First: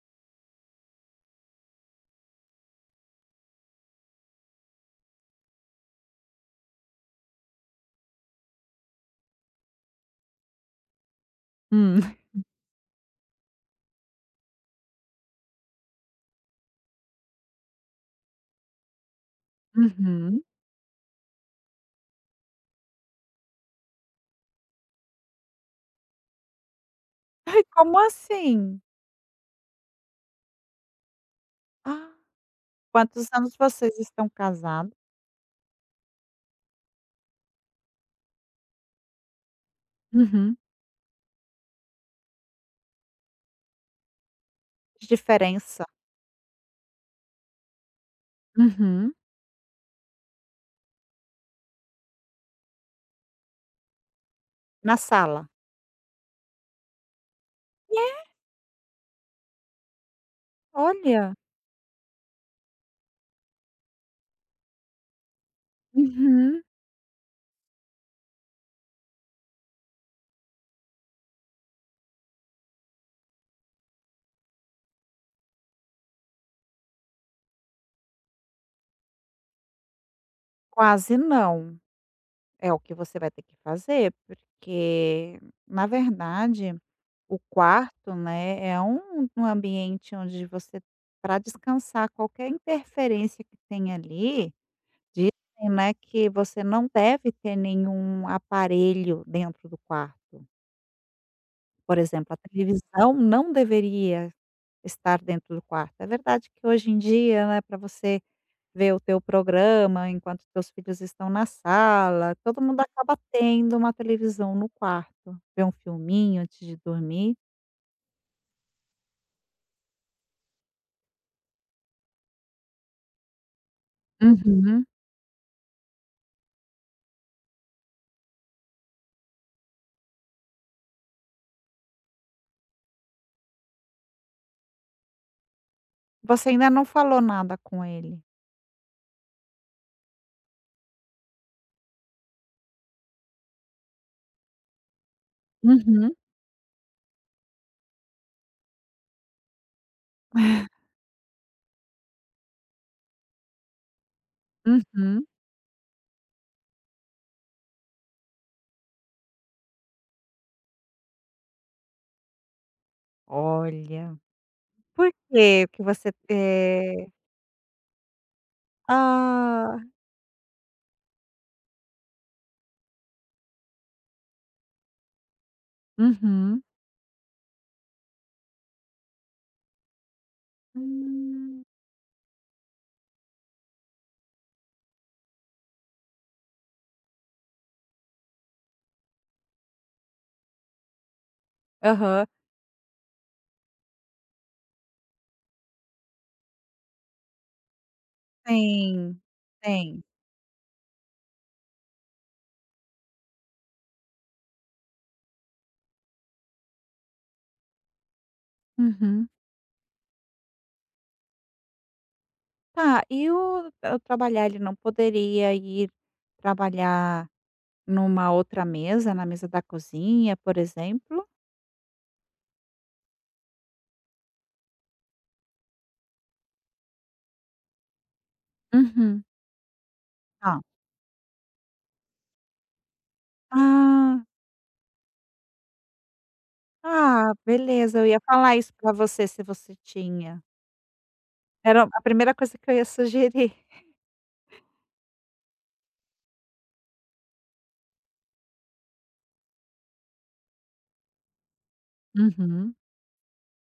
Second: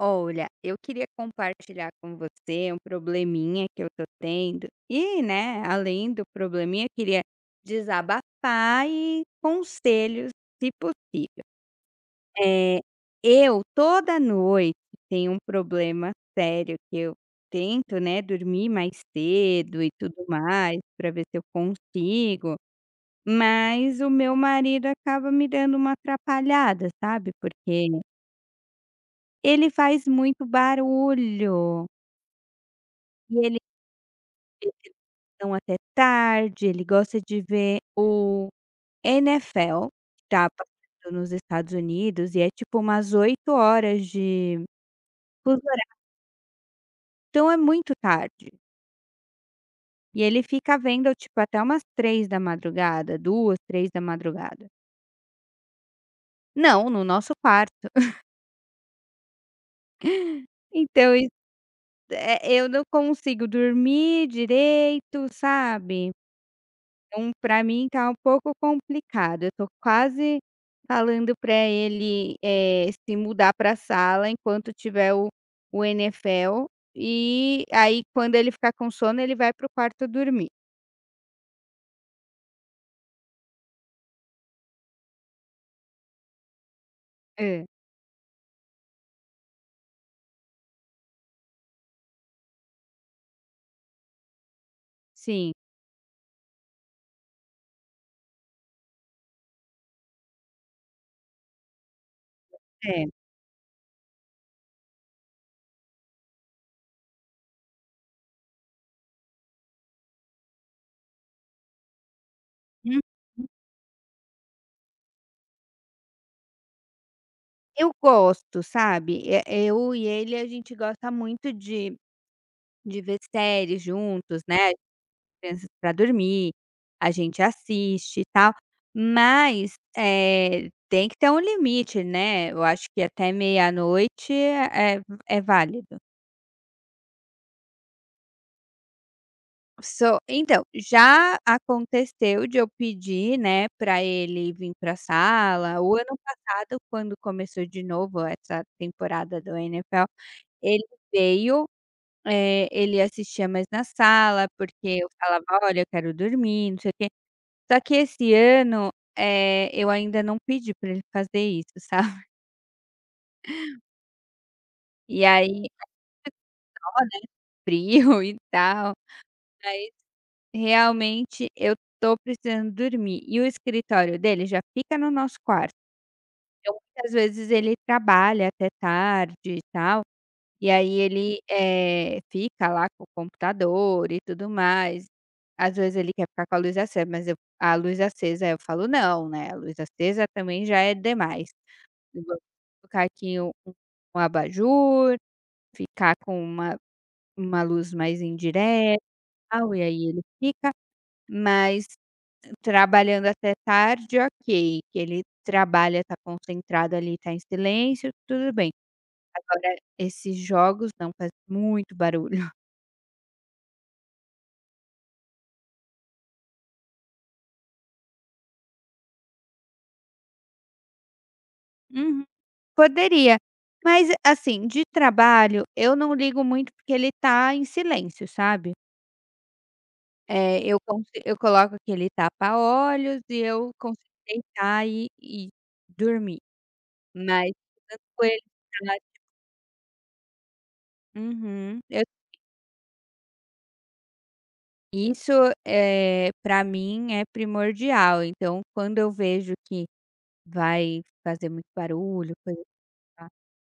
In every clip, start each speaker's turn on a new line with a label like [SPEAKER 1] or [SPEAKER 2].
[SPEAKER 1] Olha, eu queria compartilhar com você um probleminha que eu tô tendo. E, né, além do probleminha, eu queria desabafar e conselhos, se possível.
[SPEAKER 2] Hum,
[SPEAKER 1] É, eu toda noite tenho um problema sério que eu tento, né, dormir mais cedo e tudo
[SPEAKER 2] uhum.
[SPEAKER 1] mais, para ver se eu consigo, mas o meu marido acaba me dando uma atrapalhada, sabe?
[SPEAKER 2] Ai,
[SPEAKER 1] Porque
[SPEAKER 2] como assim?
[SPEAKER 1] ele faz muito barulho.
[SPEAKER 2] Ah, quantos
[SPEAKER 1] E
[SPEAKER 2] anos
[SPEAKER 1] ele
[SPEAKER 2] vocês estão
[SPEAKER 1] vê
[SPEAKER 2] casados?
[SPEAKER 1] televisão até tarde, ele gosta de ver o NFL, que tá
[SPEAKER 2] Uhum.
[SPEAKER 1] passando nos Estados Unidos, e é tipo umas oito horas de
[SPEAKER 2] De
[SPEAKER 1] fuso
[SPEAKER 2] diferença?
[SPEAKER 1] horário, então é muito tarde.
[SPEAKER 2] Uhum.
[SPEAKER 1] E ele fica vendo, tipo, até umas três da madrugada, duas, três da madrugada.
[SPEAKER 2] Na sala?
[SPEAKER 1] Não, no nosso quarto.
[SPEAKER 2] É.
[SPEAKER 1] Então isso,
[SPEAKER 2] Olha.
[SPEAKER 1] eu não consigo dormir direito, sabe?
[SPEAKER 2] Uhum.
[SPEAKER 1] Então, para mim tá um pouco complicado, eu tô quase falando para ele, se mudar para a sala enquanto tiver o NFL, e aí quando ele ficar com sono ele vai para o quarto dormir.
[SPEAKER 2] Quase não. É o que você vai ter que fazer, porque na verdade o
[SPEAKER 1] É.
[SPEAKER 2] quarto, né, é um ambiente onde você para descansar, qualquer interferência que tem ali.
[SPEAKER 1] Sim,
[SPEAKER 2] Dizem, né, que você não deve ter nenhum aparelho dentro do quarto. Por exemplo, a
[SPEAKER 1] é.
[SPEAKER 2] televisão não deveria estar dentro do quarto. É verdade que hoje em dia, né, para você ver o teu programa enquanto teus filhos estão na sala, todo mundo
[SPEAKER 1] Uhum.
[SPEAKER 2] acaba tendo uma televisão no quarto, ver um filminho antes de dormir.
[SPEAKER 1] Eu gosto, sabe, eu e ele a gente gosta muito de ver séries juntos, né.
[SPEAKER 2] Uhum.
[SPEAKER 1] Crianças pra dormir, a gente assiste e tal, mas, tem que ter um limite, né, eu acho que até meia-noite é é válido.
[SPEAKER 2] Você ainda não falou nada com ele?
[SPEAKER 1] Só então, já aconteceu de eu pedir, né, para ele vim pra sala. O
[SPEAKER 2] Uhum,
[SPEAKER 1] ano passado, quando começou de novo essa temporada do NFL, ele veio, ele assistia mais na sala, porque eu
[SPEAKER 2] uhum.
[SPEAKER 1] falava: "Olha, eu quero dormir, não sei o quê". Só que esse ano, eu ainda não pedi pra ele fazer isso, sabe.
[SPEAKER 2] Olha, por
[SPEAKER 1] E
[SPEAKER 2] que
[SPEAKER 1] aí
[SPEAKER 2] que você, é
[SPEAKER 1] né, frio e tal,
[SPEAKER 2] ah.
[SPEAKER 1] mas realmente eu tô precisando dormir. E o escritório dele já fica no nosso quarto,
[SPEAKER 2] Uhum.
[SPEAKER 1] então muitas vezes ele trabalha até tarde e tal, e aí ele,
[SPEAKER 2] Hum.
[SPEAKER 1] fica lá com o computador e tudo mais. Às vezes ele quer ficar com a luz acesa, mas eu a luz acesa, eu falo: "Não, né, a luz acesa também já é demais". Eu
[SPEAKER 2] Aham.
[SPEAKER 1] colocar aqui um abajur, ficar com uma luz mais indireta,
[SPEAKER 2] Tem,
[SPEAKER 1] tal, e
[SPEAKER 2] tem.
[SPEAKER 1] aí ele fica, mas trabalhando até tarde, ok, que ele trabalha, tá concentrado ali, tá em silêncio, tudo bem.
[SPEAKER 2] Uhum.
[SPEAKER 1] Agora esses jogos não, faz muito barulho.
[SPEAKER 2] Tá, e o trabalhar, ele não poderia ir trabalhar numa outra mesa, na mesa da cozinha, por exemplo?
[SPEAKER 1] Uhum. Poderia, mas assim, de trabalho eu não ligo muito porque ele tá em silêncio, sabe?
[SPEAKER 2] Uhum.
[SPEAKER 1] É,
[SPEAKER 2] Não.
[SPEAKER 1] eu consi eu coloco aquele tapa-olhos e eu consigo
[SPEAKER 2] Ah,
[SPEAKER 1] deitar e dormir,
[SPEAKER 2] ah,
[SPEAKER 1] mas
[SPEAKER 2] beleza, eu ia
[SPEAKER 1] quando ele
[SPEAKER 2] falar isso pra
[SPEAKER 1] tá
[SPEAKER 2] você, se você tinha.
[SPEAKER 1] uhum.
[SPEAKER 2] Era a
[SPEAKER 1] Eu
[SPEAKER 2] primeira coisa que eu ia sugerir.
[SPEAKER 1] isso, é para mim é primordial, então quando eu vejo que vai fazer muito barulho, coisa
[SPEAKER 2] Uhum,
[SPEAKER 1] e tal,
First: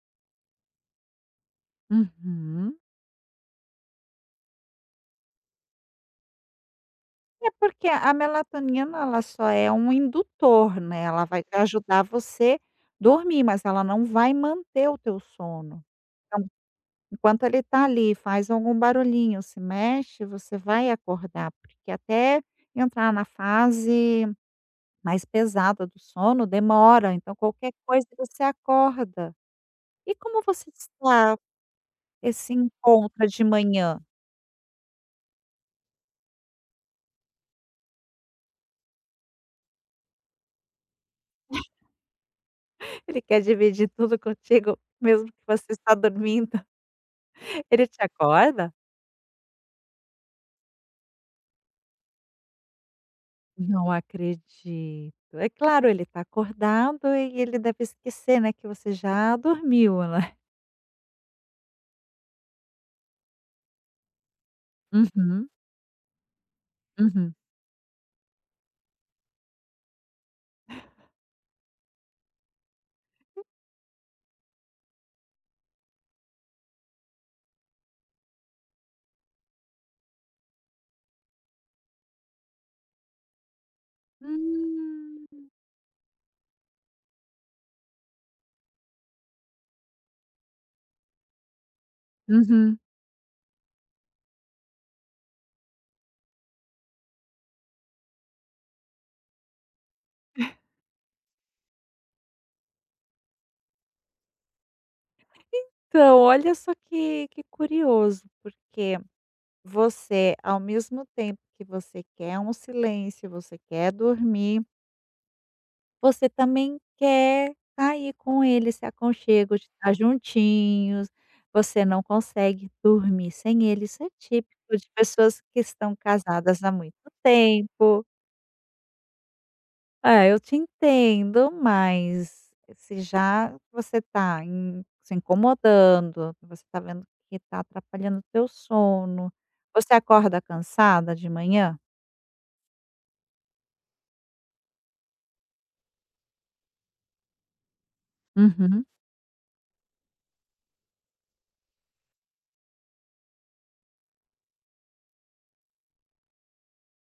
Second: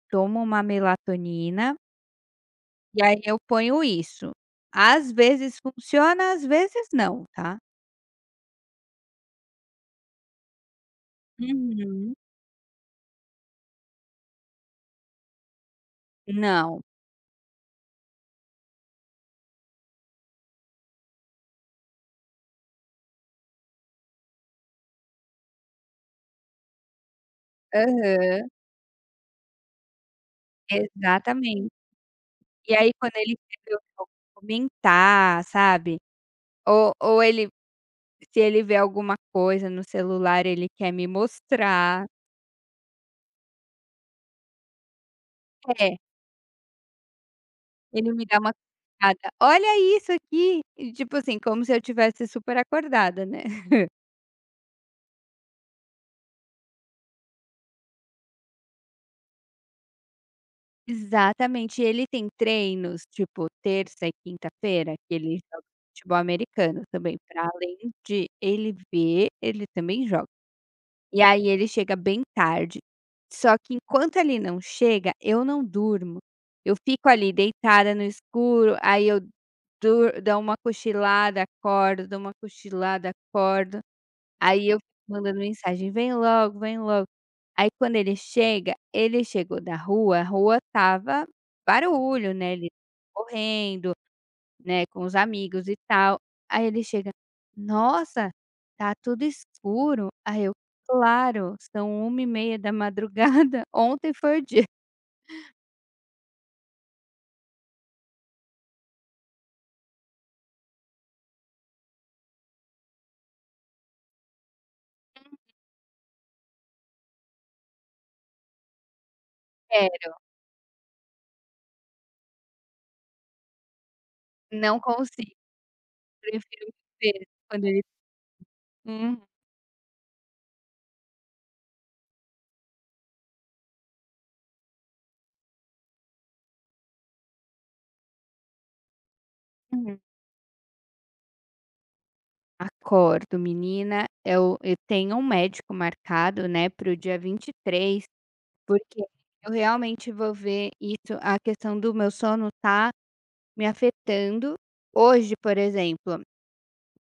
[SPEAKER 1] tomo uma melatonina
[SPEAKER 2] uhum.
[SPEAKER 1] e aí eu ponho isso. Às vezes funciona, às vezes não,
[SPEAKER 2] É
[SPEAKER 1] tá.
[SPEAKER 2] porque a melatonina ela só é um indutor, né, ela vai ajudar
[SPEAKER 1] Uhum.
[SPEAKER 2] você dormir, mas ela não vai manter o teu sono. Então,
[SPEAKER 1] Não.
[SPEAKER 2] enquanto ele tá ali, faz algum barulhinho, se mexe, você vai acordar, porque até entrar na fase mais pesada do sono demora, então qualquer coisa
[SPEAKER 1] Aham,
[SPEAKER 2] você acorda. E como você está
[SPEAKER 1] exatamente.
[SPEAKER 2] esse
[SPEAKER 1] E aí quando
[SPEAKER 2] encontro
[SPEAKER 1] ele
[SPEAKER 2] de
[SPEAKER 1] escreveu
[SPEAKER 2] manhã?
[SPEAKER 1] eu comentar, sabe, ou ele se ele vê alguma coisa no celular, ele quer me mostrar.
[SPEAKER 2] Ele quer dividir tudo contigo mesmo que você
[SPEAKER 1] É,
[SPEAKER 2] está dormindo, ele te
[SPEAKER 1] ele me dá uma
[SPEAKER 2] acorda?
[SPEAKER 1] cutucada: "Olha isso aqui", e tipo assim, como se eu tivesse super acordada, né.
[SPEAKER 2] Não acredito. É claro, ele está acordado e ele deve esquecer, né, que você já dormiu, né.
[SPEAKER 1] Exatamente, e ele tem treinos, tipo, terça e quinta-feira, que ele
[SPEAKER 2] Uhum,
[SPEAKER 1] joga futebol americano também,
[SPEAKER 2] uhum.
[SPEAKER 1] pra além de ele ver, ele também joga. E aí ele chega bem tarde. Só que enquanto ele não chega, eu não durmo. Eu fico ali deitada no escuro, aí eu dur dou uma cochilada, acordo, dou uma cochilada, acordo. Aí eu fico
[SPEAKER 2] Hum.
[SPEAKER 1] mandando mensagem: "Vem logo, vem logo". Aí quando ele chega, ele chegou da rua, a rua estava barulho, né, ele
[SPEAKER 2] Uhum.
[SPEAKER 1] correndo, né, com os amigos e tal. Aí ele chega: "Nossa, tá tudo escuro". Aí eu: "Claro, são uma e meia da madrugada. Ontem foi o dia".
[SPEAKER 2] Então, olha só que curioso, porque você, ao mesmo tempo que você quer um silêncio, você quer dormir. Você também quer cair com ele, esse aconchego de estar
[SPEAKER 1] Sério,
[SPEAKER 2] juntinhos, você não consegue dormir sem ele, isso é típico
[SPEAKER 1] não
[SPEAKER 2] de
[SPEAKER 1] consigo,
[SPEAKER 2] pessoas que estão casadas há
[SPEAKER 1] prefiro
[SPEAKER 2] muito
[SPEAKER 1] ver quando ele
[SPEAKER 2] tempo.
[SPEAKER 1] uhum.
[SPEAKER 2] É, eu te entendo, mas se já você está se incomodando, você está vendo que está atrapalhando o teu sono, você
[SPEAKER 1] Uhum.
[SPEAKER 2] acorda cansada de manhã?
[SPEAKER 1] Acordo, menina, eu tenho um médico marcado, né, para o dia vinte e três,
[SPEAKER 2] Uhum,
[SPEAKER 1] porque eu realmente vou ver isso, a questão do meu sono tá me afetando. Hoje, por exemplo,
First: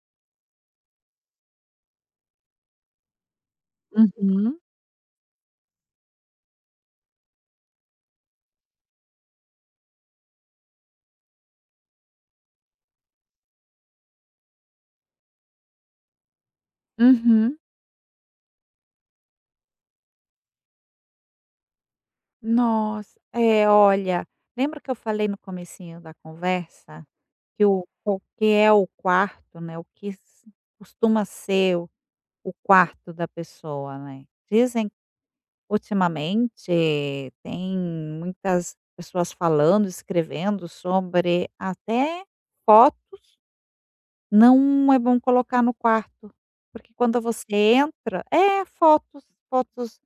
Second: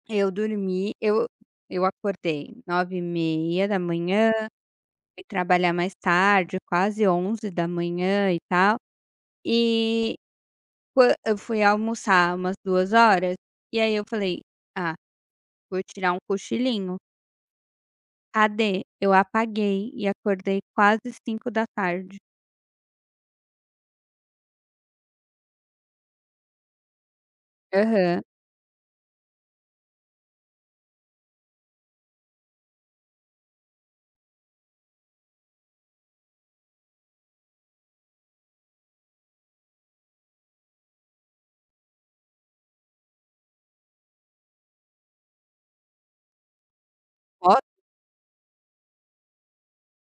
[SPEAKER 1] eu dormi, eu acordei 9h30,
[SPEAKER 2] uhum,
[SPEAKER 1] fui trabalhar mais tarde, quase onze da manhã e tal, e quan eu fui almoçar umas duas horas e aí eu falei: "Ah, vou tirar um cochilinho".
[SPEAKER 2] uhum.
[SPEAKER 1] Cadê? Eu apaguei e acordei quase cinco da tarde.
[SPEAKER 2] Nossa. É, olha, lembra que eu falei no comecinho da conversa que o
[SPEAKER 1] Aham.
[SPEAKER 2] que é o quarto, né, o que s costuma ser o quarto da pessoa, né. Dizem ultimamente tem muitas pessoas falando, escrevendo sobre até fotos não é bom colocar no quarto, porque quando você
[SPEAKER 1] Ó
[SPEAKER 2] entra é, fotos, fotos,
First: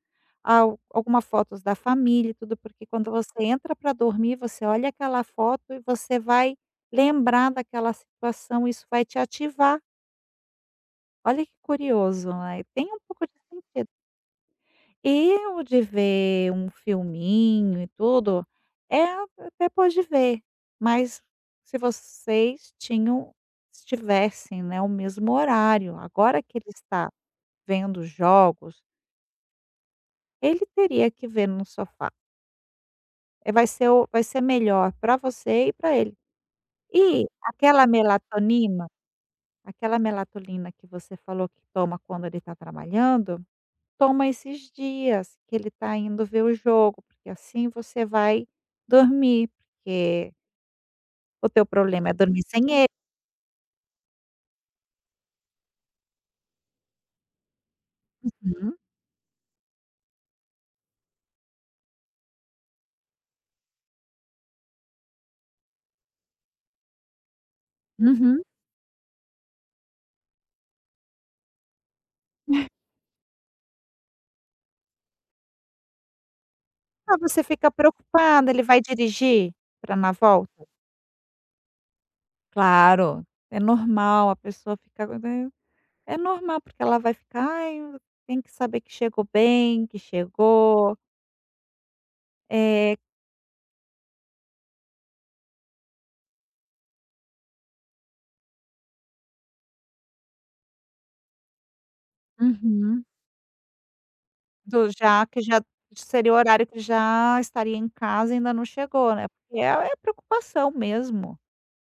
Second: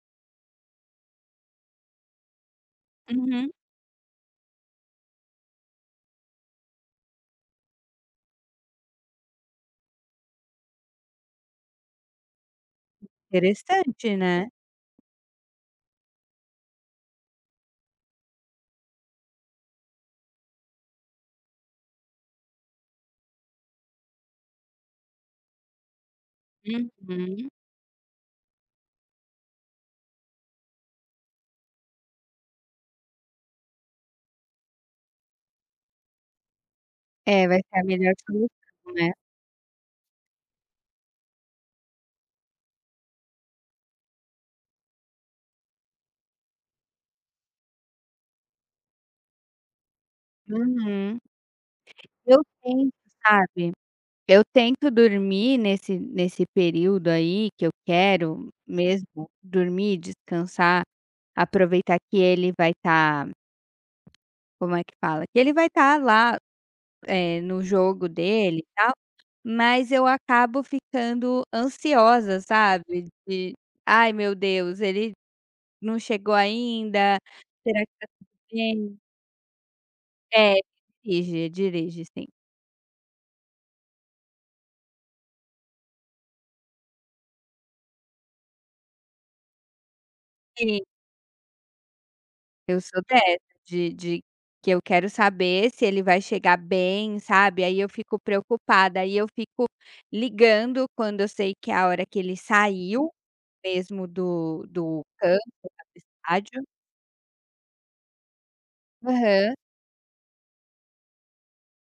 [SPEAKER 2] al alguma fotos da família e tudo, porque quando você
[SPEAKER 1] uhum.
[SPEAKER 2] entra para dormir, você olha aquela foto e você vai lembrar daquela situação, isso vai te ativar. Olha que curioso, né, tem um pouco de sentido.
[SPEAKER 1] Interessante, né?
[SPEAKER 2] Eu de ver um filminho e tudo, é, até pode ver, mas se vocês tinham tivessem, né, o mesmo horário, agora que ele está
[SPEAKER 1] Uhum.
[SPEAKER 2] vendo jogos, ele teria que ver no sofá. Vai ser o vai ser melhor para você e para ele. E
[SPEAKER 1] É, vai ser a melhor solução, né.
[SPEAKER 2] aquela melatonina que você falou que toma quando ele está trabalhando. Toma esses dias que ele está indo ver o jogo, porque assim você vai dormir, porque
[SPEAKER 1] Uhum.
[SPEAKER 2] o teu problema é
[SPEAKER 1] Eu
[SPEAKER 2] dormir sem ele.
[SPEAKER 1] tento, sabe, eu tento dormir nesse período aí que eu quero
[SPEAKER 2] Uhum,
[SPEAKER 1] mesmo dormir, descansar, aproveitar que ele vai estar, como é que fala? Que ele vai estar lá, no jogo
[SPEAKER 2] uhum.
[SPEAKER 1] dele e tal, mas eu acabo ficando ansiosa, sabe? De: "Ai meu Deus, ele não chegou
[SPEAKER 2] Ah,
[SPEAKER 1] ainda,
[SPEAKER 2] você fica
[SPEAKER 1] será que tá tudo
[SPEAKER 2] preocupada, ele vai
[SPEAKER 1] bem?"
[SPEAKER 2] dirigir para na
[SPEAKER 1] É,
[SPEAKER 2] volta?
[SPEAKER 1] dirige, dirige sim.
[SPEAKER 2] Claro, é normal a pessoa fica, né, é normal, porque ela vai ficar: "Ai, tem que saber que chegou bem, que chegou".
[SPEAKER 1] Eu
[SPEAKER 2] Eh.
[SPEAKER 1] sou dessa, de que eu quero saber se ele vai chegar bem, sabe, aí eu fico preocupada, aí eu fico ligando quando eu sei que é a hora que ele
[SPEAKER 2] Uhum.
[SPEAKER 1] saiu mesmo do
[SPEAKER 2] Do
[SPEAKER 1] do
[SPEAKER 2] já que
[SPEAKER 1] campo,
[SPEAKER 2] já
[SPEAKER 1] do
[SPEAKER 2] seria o
[SPEAKER 1] estádio.
[SPEAKER 2] horário que já estaria em casa e ainda não chegou, né,
[SPEAKER 1] Aham.
[SPEAKER 2] porque é é preocupação mesmo.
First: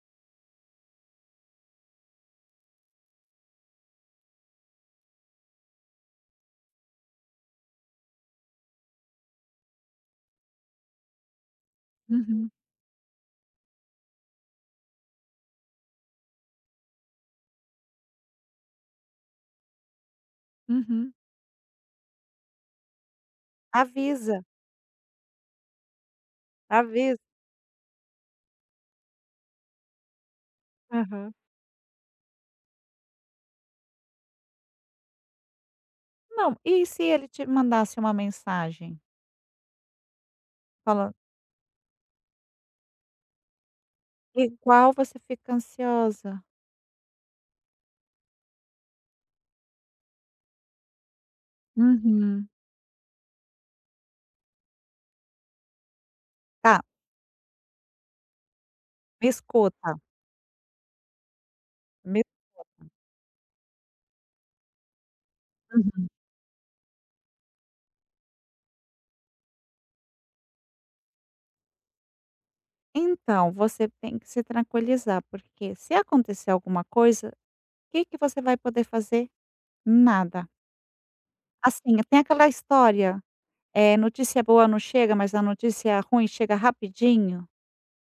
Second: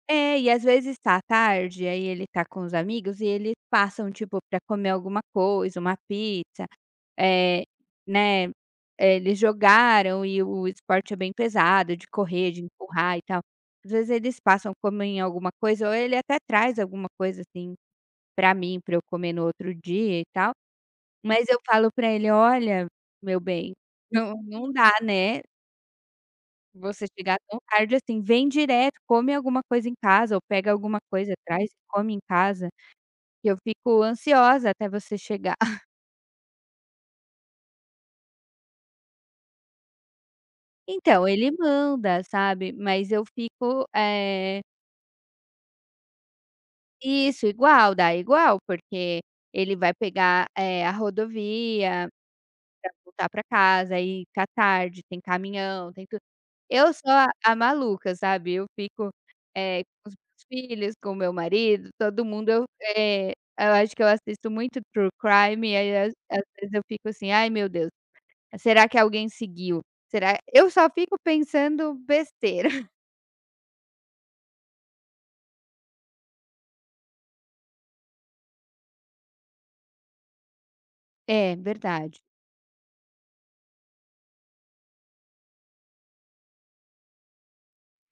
[SPEAKER 1] É, e às vezes tá tarde, aí ele tá com os amigos e eles passam, tipo, pra comer alguma coisa, uma pizza. Eh, né, eles jogaram e o esporte é bem pesado, de
[SPEAKER 2] Uhum,
[SPEAKER 1] correr, de empurrar e tal. Às vezes eles passam, comem alguma coisa ou ele até traz alguma coisa, assim, pra mim, pra eu comer no outro dia e tal,
[SPEAKER 2] uhum.
[SPEAKER 1] mas eu falo pra ele: "Olha, meu bem,
[SPEAKER 2] Avisa,
[SPEAKER 1] não dá, né, você
[SPEAKER 2] avisa.
[SPEAKER 1] chegar tão tarde assim, vem direto, come alguma coisa em casa ou pega alguma coisa,
[SPEAKER 2] Aham.
[SPEAKER 1] traz e come em casa, que eu fico ansiosa até você chegar".
[SPEAKER 2] Não, e se ele te mandasse uma mensagem falando:
[SPEAKER 1] Então, ele manda, sabe, mas eu fico,
[SPEAKER 2] "Igual você fica ansiosa".
[SPEAKER 1] isso, igual, dá igual, porque ele vai pegar, a rodovia
[SPEAKER 2] Uhum.
[SPEAKER 1] pra voltar pra casa, aí tá tarde, tem caminhão, tem tudo.
[SPEAKER 2] Tá,
[SPEAKER 1] Eu sou a maluca, sabe, eu fico,
[SPEAKER 2] me escuta,
[SPEAKER 1] com os meus filhos, com o meu marido,
[SPEAKER 2] me.
[SPEAKER 1] todo mundo eu, eh, eu acho que eu assisto muito true crime, e aí
[SPEAKER 2] Uhum.
[SPEAKER 1] às vezes eu fico assim: "Ai meu Deus, será que alguém seguiu? Será", eu só fico pensando besteira.
[SPEAKER 2] Então você tem que se tranquilizar, porque se acontecer alguma coisa, o que que você vai poder fazer? Nada.
[SPEAKER 1] É,
[SPEAKER 2] Assim, tem
[SPEAKER 1] verdade.
[SPEAKER 2] aquela história. É notícia boa não chega, mas a notícia ruim chega rapidinho.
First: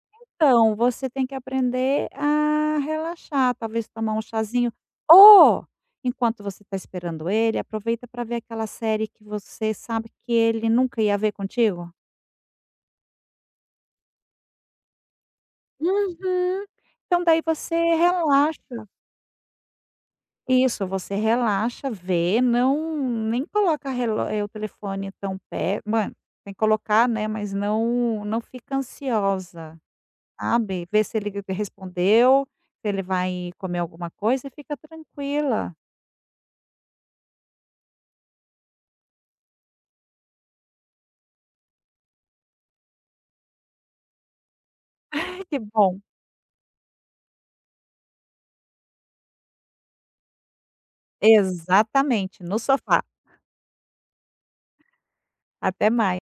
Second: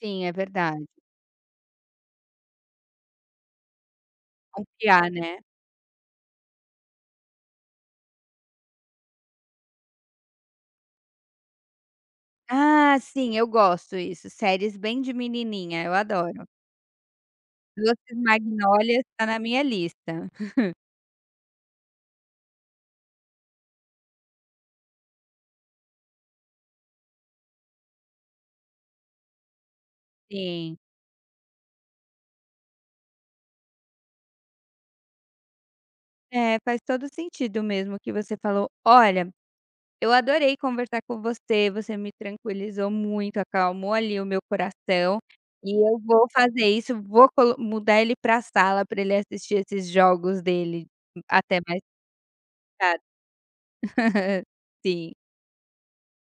[SPEAKER 1] Sim, é
[SPEAKER 2] Então,
[SPEAKER 1] verdade.
[SPEAKER 2] você tem que aprender a relaxar, talvez tomar um chazinho
[SPEAKER 1] Confiar, né.
[SPEAKER 2] ou, enquanto você está esperando ele, aproveita para ver aquela série que você sabe que ele nunca ia ver contigo.
[SPEAKER 1] Ah, sim, eu gosto isso, séries bem de menininha, eu adoro.
[SPEAKER 2] Uhum. Então daí você
[SPEAKER 1] Doces
[SPEAKER 2] relaxa.
[SPEAKER 1] Magnólias tá na minha lista.
[SPEAKER 2] Isso, você relaxa, vê, não nem coloca relo o telefone tão perto. Mano, tem que colocar, né, mas não fica ansiosa.
[SPEAKER 1] Sim.
[SPEAKER 2] Sabe, vê se ele respondeu, se ele vai comer alguma coisa e fica tranquila.
[SPEAKER 1] É, faz todo sentido mesmo o que você falou. Olha, eu adorei conversar com você, você me tranquilizou muito, acalmou ali o meu coração,
[SPEAKER 2] Ai que
[SPEAKER 1] e eu
[SPEAKER 2] bom.
[SPEAKER 1] vou fazer isso, vou colo mudar ele pra sala para ele assistir esses jogos dele até mais
[SPEAKER 2] Exatamente, no sofá.
[SPEAKER 1] tarde. Sim.
[SPEAKER 2] Até mais.